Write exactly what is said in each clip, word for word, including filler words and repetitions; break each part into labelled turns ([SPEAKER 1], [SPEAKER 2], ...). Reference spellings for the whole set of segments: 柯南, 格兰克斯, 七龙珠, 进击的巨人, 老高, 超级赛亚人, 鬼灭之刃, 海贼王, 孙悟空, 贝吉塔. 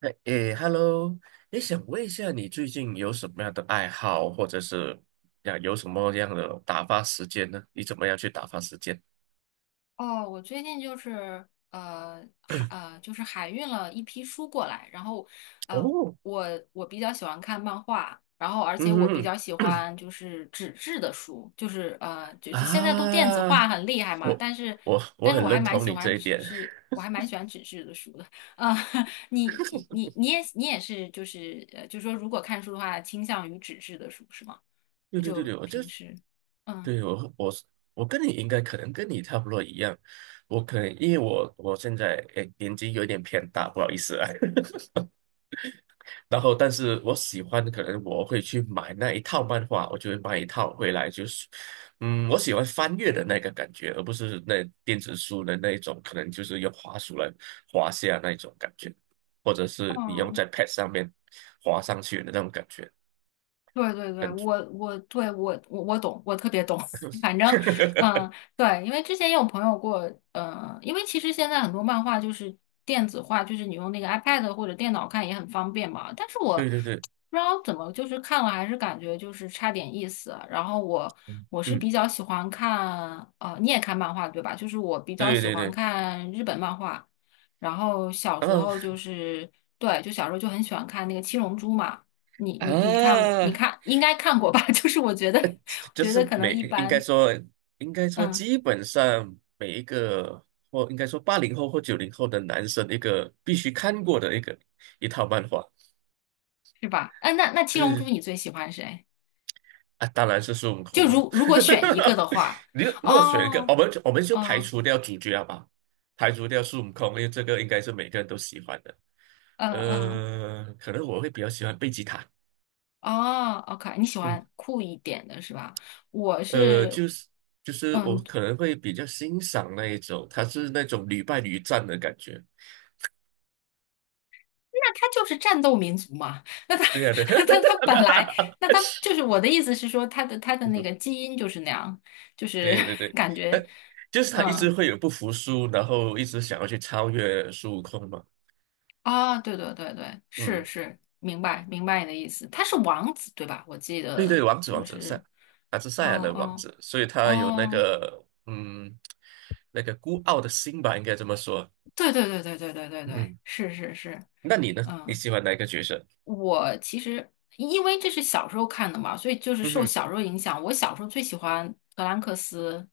[SPEAKER 1] 哎诶，Hello，你想问一下，你最近有什么样的爱好，或者是呀有什么样的打发时间呢？你怎么样去打发时间？
[SPEAKER 2] 哦，我最近就是呃海 呃就是海运了一批书过来，然后呃
[SPEAKER 1] 哦，
[SPEAKER 2] 我我比较喜欢看漫画，然后而且
[SPEAKER 1] 嗯
[SPEAKER 2] 我比较喜
[SPEAKER 1] 哼
[SPEAKER 2] 欢就是纸质的书，就是呃 就是现在都电子化
[SPEAKER 1] 啊，
[SPEAKER 2] 很厉害嘛，
[SPEAKER 1] 我
[SPEAKER 2] 但是
[SPEAKER 1] 我我
[SPEAKER 2] 但是
[SPEAKER 1] 很
[SPEAKER 2] 我还
[SPEAKER 1] 认
[SPEAKER 2] 蛮
[SPEAKER 1] 同
[SPEAKER 2] 喜
[SPEAKER 1] 你这
[SPEAKER 2] 欢
[SPEAKER 1] 一
[SPEAKER 2] 纸
[SPEAKER 1] 点。
[SPEAKER 2] 质，我还蛮喜欢纸质的书的。啊、你你你也你也是就是呃就说如果看书的话，倾向于纸质的书是吗？
[SPEAKER 1] 对对对
[SPEAKER 2] 就
[SPEAKER 1] 对，我就
[SPEAKER 2] 平时嗯。
[SPEAKER 1] 对我我我跟你应该可能跟你差不多一样，我可能因为我我现在诶年纪有点偏大，不好意思啊。然后，但是我喜欢，可能我会去买那一套漫画，我就会买一套回来，就是，嗯，我喜欢翻阅的那个感觉，而不是那电子书的那一种，可能就是用滑鼠来滑下那一种感觉，或者是你用
[SPEAKER 2] 哦
[SPEAKER 1] 在 Pad 上面滑上去的那种感觉，
[SPEAKER 2] 对对对，
[SPEAKER 1] 感觉，
[SPEAKER 2] 我我对我我我懂，我特别懂。反正，嗯，对，因为之前也有朋友过，呃，因为其实现在很多漫画就是电子化，就是你用那个 iPad 或者电脑看也很方便嘛。但是我
[SPEAKER 1] 对对对，
[SPEAKER 2] 不知道怎么，就是看了还是感觉就是差点意思。然后我我是
[SPEAKER 1] 嗯，
[SPEAKER 2] 比较喜欢看，呃，你也看漫画对吧？就是我比较
[SPEAKER 1] 对
[SPEAKER 2] 喜
[SPEAKER 1] 对
[SPEAKER 2] 欢
[SPEAKER 1] 对，
[SPEAKER 2] 看日本漫画，然后小
[SPEAKER 1] 然
[SPEAKER 2] 时
[SPEAKER 1] 后
[SPEAKER 2] 候就是对，就小时候就很喜欢看那个《七龙珠》嘛。你你你看过，你
[SPEAKER 1] 啊。
[SPEAKER 2] 看应该看过吧？就是我觉得，我
[SPEAKER 1] 就
[SPEAKER 2] 觉
[SPEAKER 1] 是
[SPEAKER 2] 得可能
[SPEAKER 1] 每
[SPEAKER 2] 一
[SPEAKER 1] 应该
[SPEAKER 2] 般，
[SPEAKER 1] 说应该说
[SPEAKER 2] 嗯，
[SPEAKER 1] 基本上每一个或应该说八零后或九零后的男生一个必须看过的一个一套漫画，
[SPEAKER 2] 是吧？嗯，那那七龙
[SPEAKER 1] 对
[SPEAKER 2] 珠你最喜欢谁？
[SPEAKER 1] 啊，当然是孙悟
[SPEAKER 2] 就
[SPEAKER 1] 空喽。
[SPEAKER 2] 如如果选一个的 话，
[SPEAKER 1] 你如果选一个，我
[SPEAKER 2] 哦，
[SPEAKER 1] 们就我们就排
[SPEAKER 2] 哦，
[SPEAKER 1] 除掉主角好不好？排除掉孙悟空，因为这个应该是每个人都喜欢的。
[SPEAKER 2] 嗯嗯，
[SPEAKER 1] 呃，可能我会比较喜欢贝吉塔，
[SPEAKER 2] 哦，OK,你喜
[SPEAKER 1] 嗯，
[SPEAKER 2] 欢酷一点的是吧？我
[SPEAKER 1] 呃，
[SPEAKER 2] 是，
[SPEAKER 1] 就是就是我
[SPEAKER 2] 嗯，
[SPEAKER 1] 可能会比较欣赏那一种，他是那种屡败屡战的感觉。
[SPEAKER 2] 那他就是战斗民族嘛。那他
[SPEAKER 1] 对呀、对，
[SPEAKER 2] 他 他本来，那他就是我的意思是说，他的他的那个基因就是那样，就是
[SPEAKER 1] 对对 对，
[SPEAKER 2] 感
[SPEAKER 1] 呃，
[SPEAKER 2] 觉，
[SPEAKER 1] 就是他一直
[SPEAKER 2] 嗯。
[SPEAKER 1] 会有不服输，然后一直想要去超越孙悟空嘛。
[SPEAKER 2] 啊，对对对对，是
[SPEAKER 1] 嗯，
[SPEAKER 2] 是，明白明白你的意思。他是王子对吧？我记
[SPEAKER 1] 对对，
[SPEAKER 2] 得
[SPEAKER 1] 王子王
[SPEAKER 2] 就
[SPEAKER 1] 子赛，
[SPEAKER 2] 是，
[SPEAKER 1] 他是
[SPEAKER 2] 哦
[SPEAKER 1] 赛亚人王
[SPEAKER 2] 哦
[SPEAKER 1] 子，所以他有那
[SPEAKER 2] 哦，
[SPEAKER 1] 个嗯，那个孤傲的心吧，应该这么说。
[SPEAKER 2] 对对对对对对对对，
[SPEAKER 1] 嗯，
[SPEAKER 2] 是是是，
[SPEAKER 1] 那你呢？你
[SPEAKER 2] 嗯。
[SPEAKER 1] 喜欢哪一个角色？
[SPEAKER 2] 我其实因为这是小时候看的嘛，所以就是
[SPEAKER 1] 嗯
[SPEAKER 2] 受
[SPEAKER 1] 哼，
[SPEAKER 2] 小时候影响。我小时候最喜欢格兰克斯，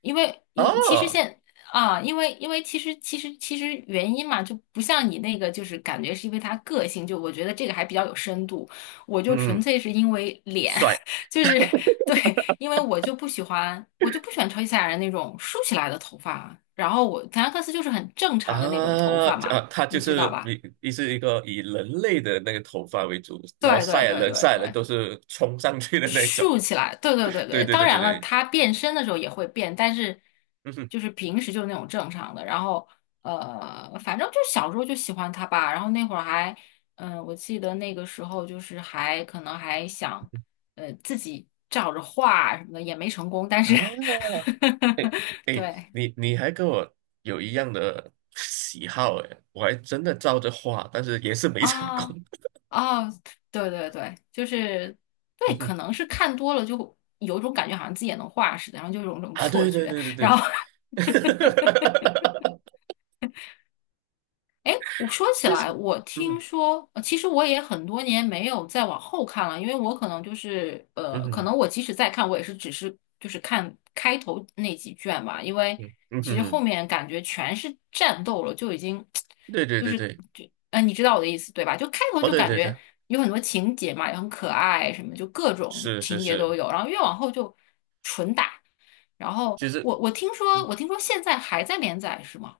[SPEAKER 2] 因为一其实
[SPEAKER 1] 哦，
[SPEAKER 2] 现啊，因为因为其实其实其实原因嘛，就不像你那个，就是感觉是因为他个性，就我觉得这个还比较有深度。我就纯
[SPEAKER 1] 嗯，
[SPEAKER 2] 粹是因为脸，
[SPEAKER 1] 帅
[SPEAKER 2] 就是对，因为我就不喜欢，我就不喜欢超级赛亚人那种竖起来的头发，然后我格兰克斯就是很正
[SPEAKER 1] 啊
[SPEAKER 2] 常的那种头发
[SPEAKER 1] 啊，
[SPEAKER 2] 嘛，
[SPEAKER 1] 他就
[SPEAKER 2] 你知道
[SPEAKER 1] 是
[SPEAKER 2] 吧？
[SPEAKER 1] 一是一个以人类的那个头发为主，然后
[SPEAKER 2] 对
[SPEAKER 1] 赛
[SPEAKER 2] 对
[SPEAKER 1] 亚
[SPEAKER 2] 对
[SPEAKER 1] 人
[SPEAKER 2] 对
[SPEAKER 1] 赛亚人
[SPEAKER 2] 对，
[SPEAKER 1] 都是冲上去的那一种。
[SPEAKER 2] 竖起来，对对对
[SPEAKER 1] 对
[SPEAKER 2] 对，
[SPEAKER 1] 对
[SPEAKER 2] 当
[SPEAKER 1] 对对
[SPEAKER 2] 然了，
[SPEAKER 1] 对，
[SPEAKER 2] 他变身的时候也会变，但是
[SPEAKER 1] 嗯哼，
[SPEAKER 2] 就是平时就是那种正常的。然后呃，反正就小时候就喜欢他吧。然后那会儿还，嗯、我记得那个时候就是还可能还想，呃，自己照着画什么的，也没成功。但是
[SPEAKER 1] 啊，哎 哎，
[SPEAKER 2] 对，
[SPEAKER 1] 你你还跟我有一样的喜好哎，我还真的照着画，但是也是没成功。
[SPEAKER 2] 啊 啊，对对对，就是
[SPEAKER 1] 嗯
[SPEAKER 2] 对，
[SPEAKER 1] 哼，
[SPEAKER 2] 可能是看多了就有种感觉，好像自己也能画似的，然后就有一种
[SPEAKER 1] 啊，
[SPEAKER 2] 错
[SPEAKER 1] 对对
[SPEAKER 2] 觉，
[SPEAKER 1] 对对
[SPEAKER 2] 然
[SPEAKER 1] 对，
[SPEAKER 2] 后 我说起
[SPEAKER 1] 就
[SPEAKER 2] 来，
[SPEAKER 1] 是
[SPEAKER 2] 我
[SPEAKER 1] 嗯
[SPEAKER 2] 听
[SPEAKER 1] 哼
[SPEAKER 2] 说，呃其实我也很多年没有再往后看了，因为我可能就是，
[SPEAKER 1] 嗯
[SPEAKER 2] 呃，可
[SPEAKER 1] 哼
[SPEAKER 2] 能我即使再看，我也是只是就是看开头那几卷吧，因为
[SPEAKER 1] 嗯嗯
[SPEAKER 2] 其实后
[SPEAKER 1] 哼，
[SPEAKER 2] 面感觉全是战斗了，就已经
[SPEAKER 1] 对 对
[SPEAKER 2] 就
[SPEAKER 1] 对
[SPEAKER 2] 是
[SPEAKER 1] 对，
[SPEAKER 2] 就，呃，你知道我的意思对吧？就开头
[SPEAKER 1] 哦
[SPEAKER 2] 就
[SPEAKER 1] 对
[SPEAKER 2] 感
[SPEAKER 1] 对对，
[SPEAKER 2] 觉有很多情节嘛，也很可爱，什么就各种
[SPEAKER 1] 是是
[SPEAKER 2] 情节
[SPEAKER 1] 是，
[SPEAKER 2] 都有，然后越往后就纯打，然后
[SPEAKER 1] 其实
[SPEAKER 2] 我我听说
[SPEAKER 1] 嗯
[SPEAKER 2] 我听说现在还在连载是吗？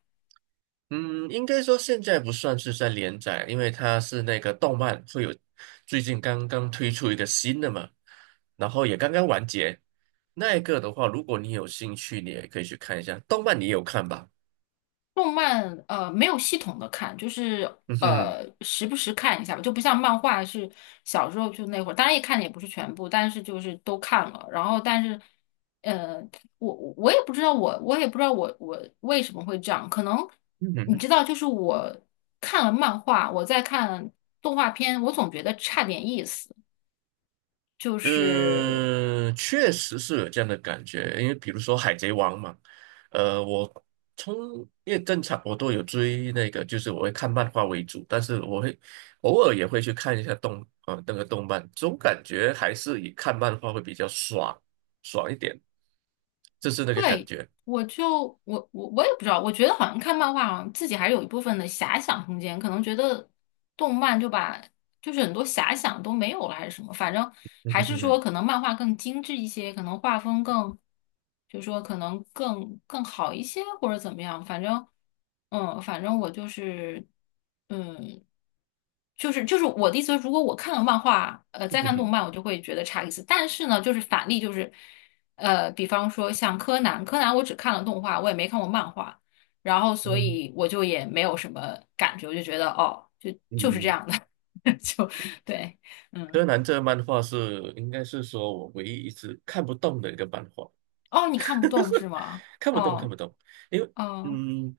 [SPEAKER 1] 嗯，应该说现在不算是在连载，因为它是那个动漫会有最近刚刚推出一个新的嘛，然后也刚刚完结。那一个的话，如果你有兴趣，你也可以去看一下。动漫你也有看吧？
[SPEAKER 2] 动漫呃没有系统的看，就是
[SPEAKER 1] 嗯哼，
[SPEAKER 2] 呃时不时看一下吧，就不像漫画是小时候就那会儿，当然也看的也不是全部，但是就是都看了。然后但是，呃，我我也不知道我我也不知道我我为什么会这样，可能
[SPEAKER 1] 嗯
[SPEAKER 2] 你
[SPEAKER 1] 哼，
[SPEAKER 2] 知道，就是我看了漫画，我在看动画片，我总觉得差点意思，就是。
[SPEAKER 1] 嗯，确实是有这样的感觉。因为比如说《海贼王》嘛，呃，我从因为正常我都有追那个，就是我会看漫画为主，但是我会偶尔也会去看一下动啊、呃、那个动漫，总感觉还是以看漫画会比较爽爽一点，就是那个感
[SPEAKER 2] 对，
[SPEAKER 1] 觉。
[SPEAKER 2] 我就我我我也不知道，我觉得好像看漫画啊，好像自己还是有一部分的遐想空间，可能觉得动漫就把就是很多遐想都没有了，还是什么，反正
[SPEAKER 1] 嗯
[SPEAKER 2] 还
[SPEAKER 1] 哼
[SPEAKER 2] 是
[SPEAKER 1] 哼
[SPEAKER 2] 说可能漫画更精致一些，可能画风更，就说可能更更好一些或者怎么样，反正嗯，反正我就是嗯。就是就是我的意思是，如果我看了漫画，呃，
[SPEAKER 1] 哼，
[SPEAKER 2] 再
[SPEAKER 1] 嗯
[SPEAKER 2] 看动
[SPEAKER 1] 哼
[SPEAKER 2] 漫，我就会觉得差一次。但是呢，就是反例，就是呃，比方说像柯南，柯南我只看了动画，我也没看过漫画，然后所以
[SPEAKER 1] 哼
[SPEAKER 2] 我就也没有什么感觉，我就觉得哦，就就是这
[SPEAKER 1] 嗯。
[SPEAKER 2] 样的，就对，
[SPEAKER 1] 柯
[SPEAKER 2] 嗯，
[SPEAKER 1] 南这个漫画是应该是说我唯一一直看不懂的一个漫画。
[SPEAKER 2] 哦，你看不懂 是吗？
[SPEAKER 1] 看不懂，看
[SPEAKER 2] 哦，
[SPEAKER 1] 不懂，因为
[SPEAKER 2] 哦，
[SPEAKER 1] 嗯，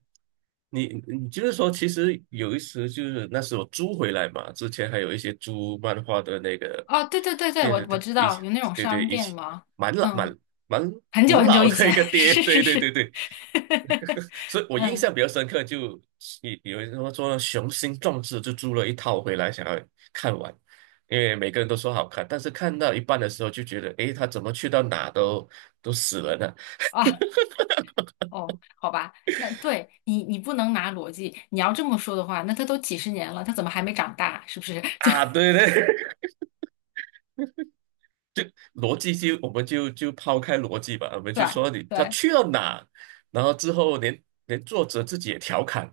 [SPEAKER 1] 你你就是说，其实有一时就是那时候租回来嘛，之前还有一些租漫画的那个
[SPEAKER 2] 哦，对对对对，
[SPEAKER 1] 电
[SPEAKER 2] 我
[SPEAKER 1] 视
[SPEAKER 2] 我
[SPEAKER 1] 的
[SPEAKER 2] 知
[SPEAKER 1] 一起，
[SPEAKER 2] 道有那种
[SPEAKER 1] 对对，
[SPEAKER 2] 商
[SPEAKER 1] 一
[SPEAKER 2] 店
[SPEAKER 1] 起
[SPEAKER 2] 吗？
[SPEAKER 1] 蛮老
[SPEAKER 2] 嗯，
[SPEAKER 1] 蛮蛮
[SPEAKER 2] 很久
[SPEAKER 1] 古
[SPEAKER 2] 很久
[SPEAKER 1] 老
[SPEAKER 2] 以
[SPEAKER 1] 的
[SPEAKER 2] 前，
[SPEAKER 1] 一个 爹，
[SPEAKER 2] 是
[SPEAKER 1] 对
[SPEAKER 2] 是
[SPEAKER 1] 对对
[SPEAKER 2] 是，
[SPEAKER 1] 对，所以我印象比较深刻就，有有人说说雄心壮志就租了一套回来，想要看完，因为每个人都说好看，但是看到一半的时候就觉得，诶，他怎么去到哪都都死人了呢？
[SPEAKER 2] 啊，哦，好吧，那对你你不能拿逻辑，你要这么说的话，那他都几十年了，他怎么还没长大？是不是？就
[SPEAKER 1] 啊，对对，逻辑就我们就就抛开逻辑吧，我们就
[SPEAKER 2] 对
[SPEAKER 1] 说你他
[SPEAKER 2] 对。
[SPEAKER 1] 去了哪，然后之后连连作者自己也调侃，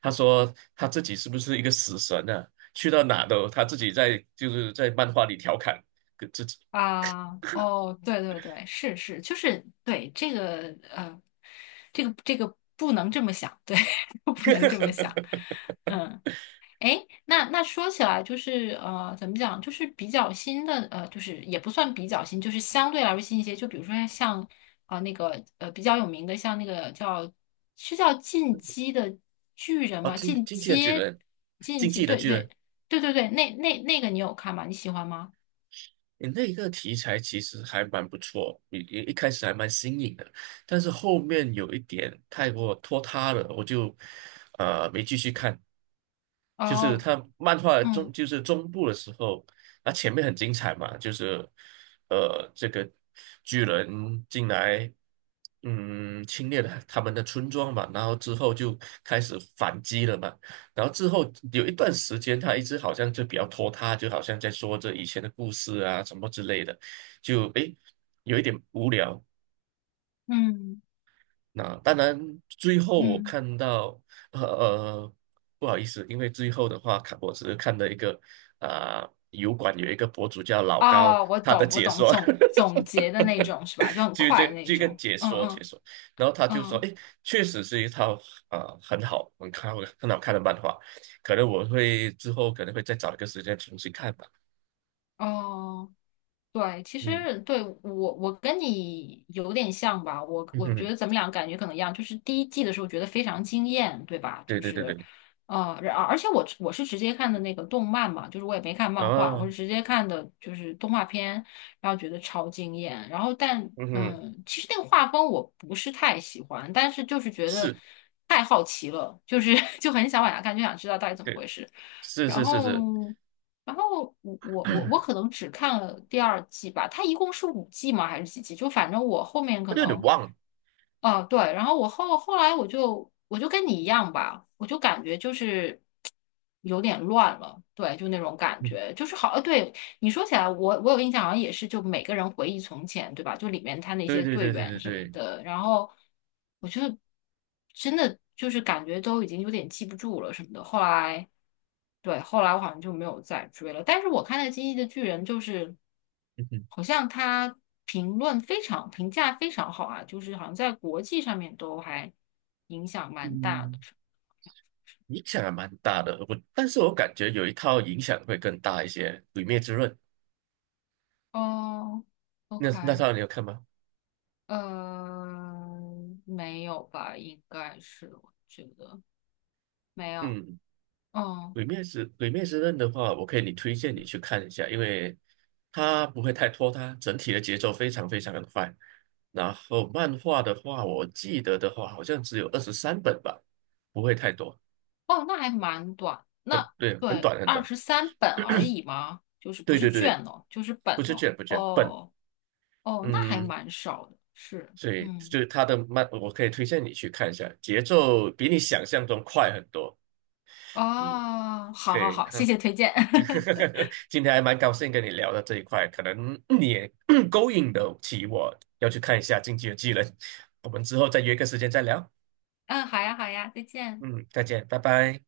[SPEAKER 1] 他说他自己是不是一个死神啊？去到哪都他自己在就是在漫画里调侃跟自己。
[SPEAKER 2] 啊，哦，对对对，是是，就是对这个呃，这个这个不能这么想，对，不能这么想，嗯，哎，那那说起来就是呃，怎么讲，就是比较新的呃，就是也不算比较新，就是相对来说新一些，就比如说像啊、呃那个呃比较有名的，像那个叫是叫进击的巨人
[SPEAKER 1] 哦，
[SPEAKER 2] 吗？
[SPEAKER 1] 进
[SPEAKER 2] 进
[SPEAKER 1] 进击的巨
[SPEAKER 2] 阶
[SPEAKER 1] 人，
[SPEAKER 2] 进
[SPEAKER 1] 进
[SPEAKER 2] 击，
[SPEAKER 1] 击的
[SPEAKER 2] 对
[SPEAKER 1] 巨
[SPEAKER 2] 对
[SPEAKER 1] 人
[SPEAKER 2] 对对对，那那那个你有看吗？你喜欢吗？
[SPEAKER 1] 你那一个题材其实还蛮不错，一一一开始还蛮新颖的，但是后面有一点太过拖沓了，我就呃没继续看。就是
[SPEAKER 2] 哦，
[SPEAKER 1] 他漫画中
[SPEAKER 2] 嗯。
[SPEAKER 1] 就是中部的时候，那前面很精彩嘛，就是呃这个巨人进来，嗯侵略了他们的村庄嘛，然后之后就开始反击了嘛，然后之后有一段时间，他一直好像就比较拖沓，就好像在说着以前的故事啊什么之类的，就诶有一点无聊。
[SPEAKER 2] 嗯
[SPEAKER 1] 那当然，最后我
[SPEAKER 2] 嗯，
[SPEAKER 1] 看到，呃呃不好意思，因为最后的话，看我只是看了一个啊、油管有一个博主叫老高，
[SPEAKER 2] 哦，我
[SPEAKER 1] 他的
[SPEAKER 2] 懂，我
[SPEAKER 1] 解
[SPEAKER 2] 懂，
[SPEAKER 1] 说，
[SPEAKER 2] 总总结的那种是吧？就 很
[SPEAKER 1] 就
[SPEAKER 2] 快的
[SPEAKER 1] 这
[SPEAKER 2] 那
[SPEAKER 1] 这个
[SPEAKER 2] 种。
[SPEAKER 1] 解
[SPEAKER 2] 嗯
[SPEAKER 1] 说解
[SPEAKER 2] 嗯
[SPEAKER 1] 说，然后他就说，
[SPEAKER 2] 嗯，
[SPEAKER 1] 哎，确实是一套啊、呃很好，很看很好看的漫画，可能我会之后可能会再找一个时间重新看吧。
[SPEAKER 2] 哦。对，其
[SPEAKER 1] 嗯
[SPEAKER 2] 实对我我跟你有点像吧，我
[SPEAKER 1] 嗯
[SPEAKER 2] 我觉
[SPEAKER 1] 哼，
[SPEAKER 2] 得咱们俩感觉可能一样，就是第一季的时候觉得非常惊艳，对吧？
[SPEAKER 1] 对
[SPEAKER 2] 就
[SPEAKER 1] 对对
[SPEAKER 2] 是，
[SPEAKER 1] 对，
[SPEAKER 2] 呃，然而且我我是直接看的那个动漫嘛，就是我也没看漫画，我
[SPEAKER 1] 啊，
[SPEAKER 2] 是直接看的就是动画片，然后觉得超惊艳。然后但
[SPEAKER 1] 嗯哼，
[SPEAKER 2] 嗯，其实那个画风我不是太喜欢，但是就是觉得
[SPEAKER 1] 是，
[SPEAKER 2] 太好奇了，就是 就很想往下看，就想知道到底怎么
[SPEAKER 1] 对，
[SPEAKER 2] 回事。
[SPEAKER 1] 是
[SPEAKER 2] 然
[SPEAKER 1] 是是
[SPEAKER 2] 后，
[SPEAKER 1] 是，
[SPEAKER 2] 然后我我我我可 能只看了第二季吧，它一共是五季吗？还是几季？就反正我后面
[SPEAKER 1] 我
[SPEAKER 2] 可
[SPEAKER 1] 有点
[SPEAKER 2] 能
[SPEAKER 1] 忘了。
[SPEAKER 2] 啊，对，然后我后后来我就我就跟你一样吧，我就感觉就是有点乱了，对，就那种感
[SPEAKER 1] 嗯
[SPEAKER 2] 觉，就是好，呃，对，你说起来，我我有印象，好像也是，就每个人回忆从前，对吧？就里面他那
[SPEAKER 1] 对
[SPEAKER 2] 些
[SPEAKER 1] 对
[SPEAKER 2] 队
[SPEAKER 1] 对对
[SPEAKER 2] 员
[SPEAKER 1] 对
[SPEAKER 2] 什么
[SPEAKER 1] 对，
[SPEAKER 2] 的，然后我觉得真的就是感觉都已经有点记不住了什么的。后来，对，后来我好像就没有再追了，但是我看那《进击的巨人》就是。
[SPEAKER 1] 嗯哼，
[SPEAKER 2] 好像他评论非常评价非常好啊，就是好像在国际上面都还影响蛮大
[SPEAKER 1] 嗯，
[SPEAKER 2] 的。
[SPEAKER 1] 影响还蛮大的。我但是我感觉有一套影响会更大一些，《鬼灭之刃》
[SPEAKER 2] 哦
[SPEAKER 1] 那那
[SPEAKER 2] ，OK,
[SPEAKER 1] 套你有看吗？
[SPEAKER 2] 呃，没有吧？应该是，我觉得没有。
[SPEAKER 1] 嗯，
[SPEAKER 2] 嗯，
[SPEAKER 1] 《鬼灭之鬼灭之刃》的话，我可以你推荐你去看一下，因为它不会太拖沓，整体的节奏非常非常的快。然后漫画的话，我记得的话好像只有二十三本吧，不会太多，
[SPEAKER 2] 哦，那还蛮短。那
[SPEAKER 1] 很对，很
[SPEAKER 2] 对，
[SPEAKER 1] 短很
[SPEAKER 2] 二
[SPEAKER 1] 短。
[SPEAKER 2] 十三本而已嘛，就是不
[SPEAKER 1] 对
[SPEAKER 2] 是
[SPEAKER 1] 对对，
[SPEAKER 2] 卷哦，就是本
[SPEAKER 1] 不是
[SPEAKER 2] 哦。
[SPEAKER 1] 卷不卷，本。
[SPEAKER 2] 哦哦，那还
[SPEAKER 1] 嗯，
[SPEAKER 2] 蛮少的。是，
[SPEAKER 1] 所以就
[SPEAKER 2] 嗯，
[SPEAKER 1] 是他的慢，我可以推荐你去看一下，节奏比你想象中快很多。嗯，
[SPEAKER 2] 哦，好
[SPEAKER 1] 可
[SPEAKER 2] 好
[SPEAKER 1] 以，
[SPEAKER 2] 好，谢
[SPEAKER 1] 哈，
[SPEAKER 2] 谢推荐。
[SPEAKER 1] 今天还蛮高兴跟你聊到这一块，可能你也 勾引得起我要去看一下《进击的技能。我们之后再约个时间再聊。
[SPEAKER 2] 嗯，好呀，好呀，再见。
[SPEAKER 1] 嗯，再见，拜拜。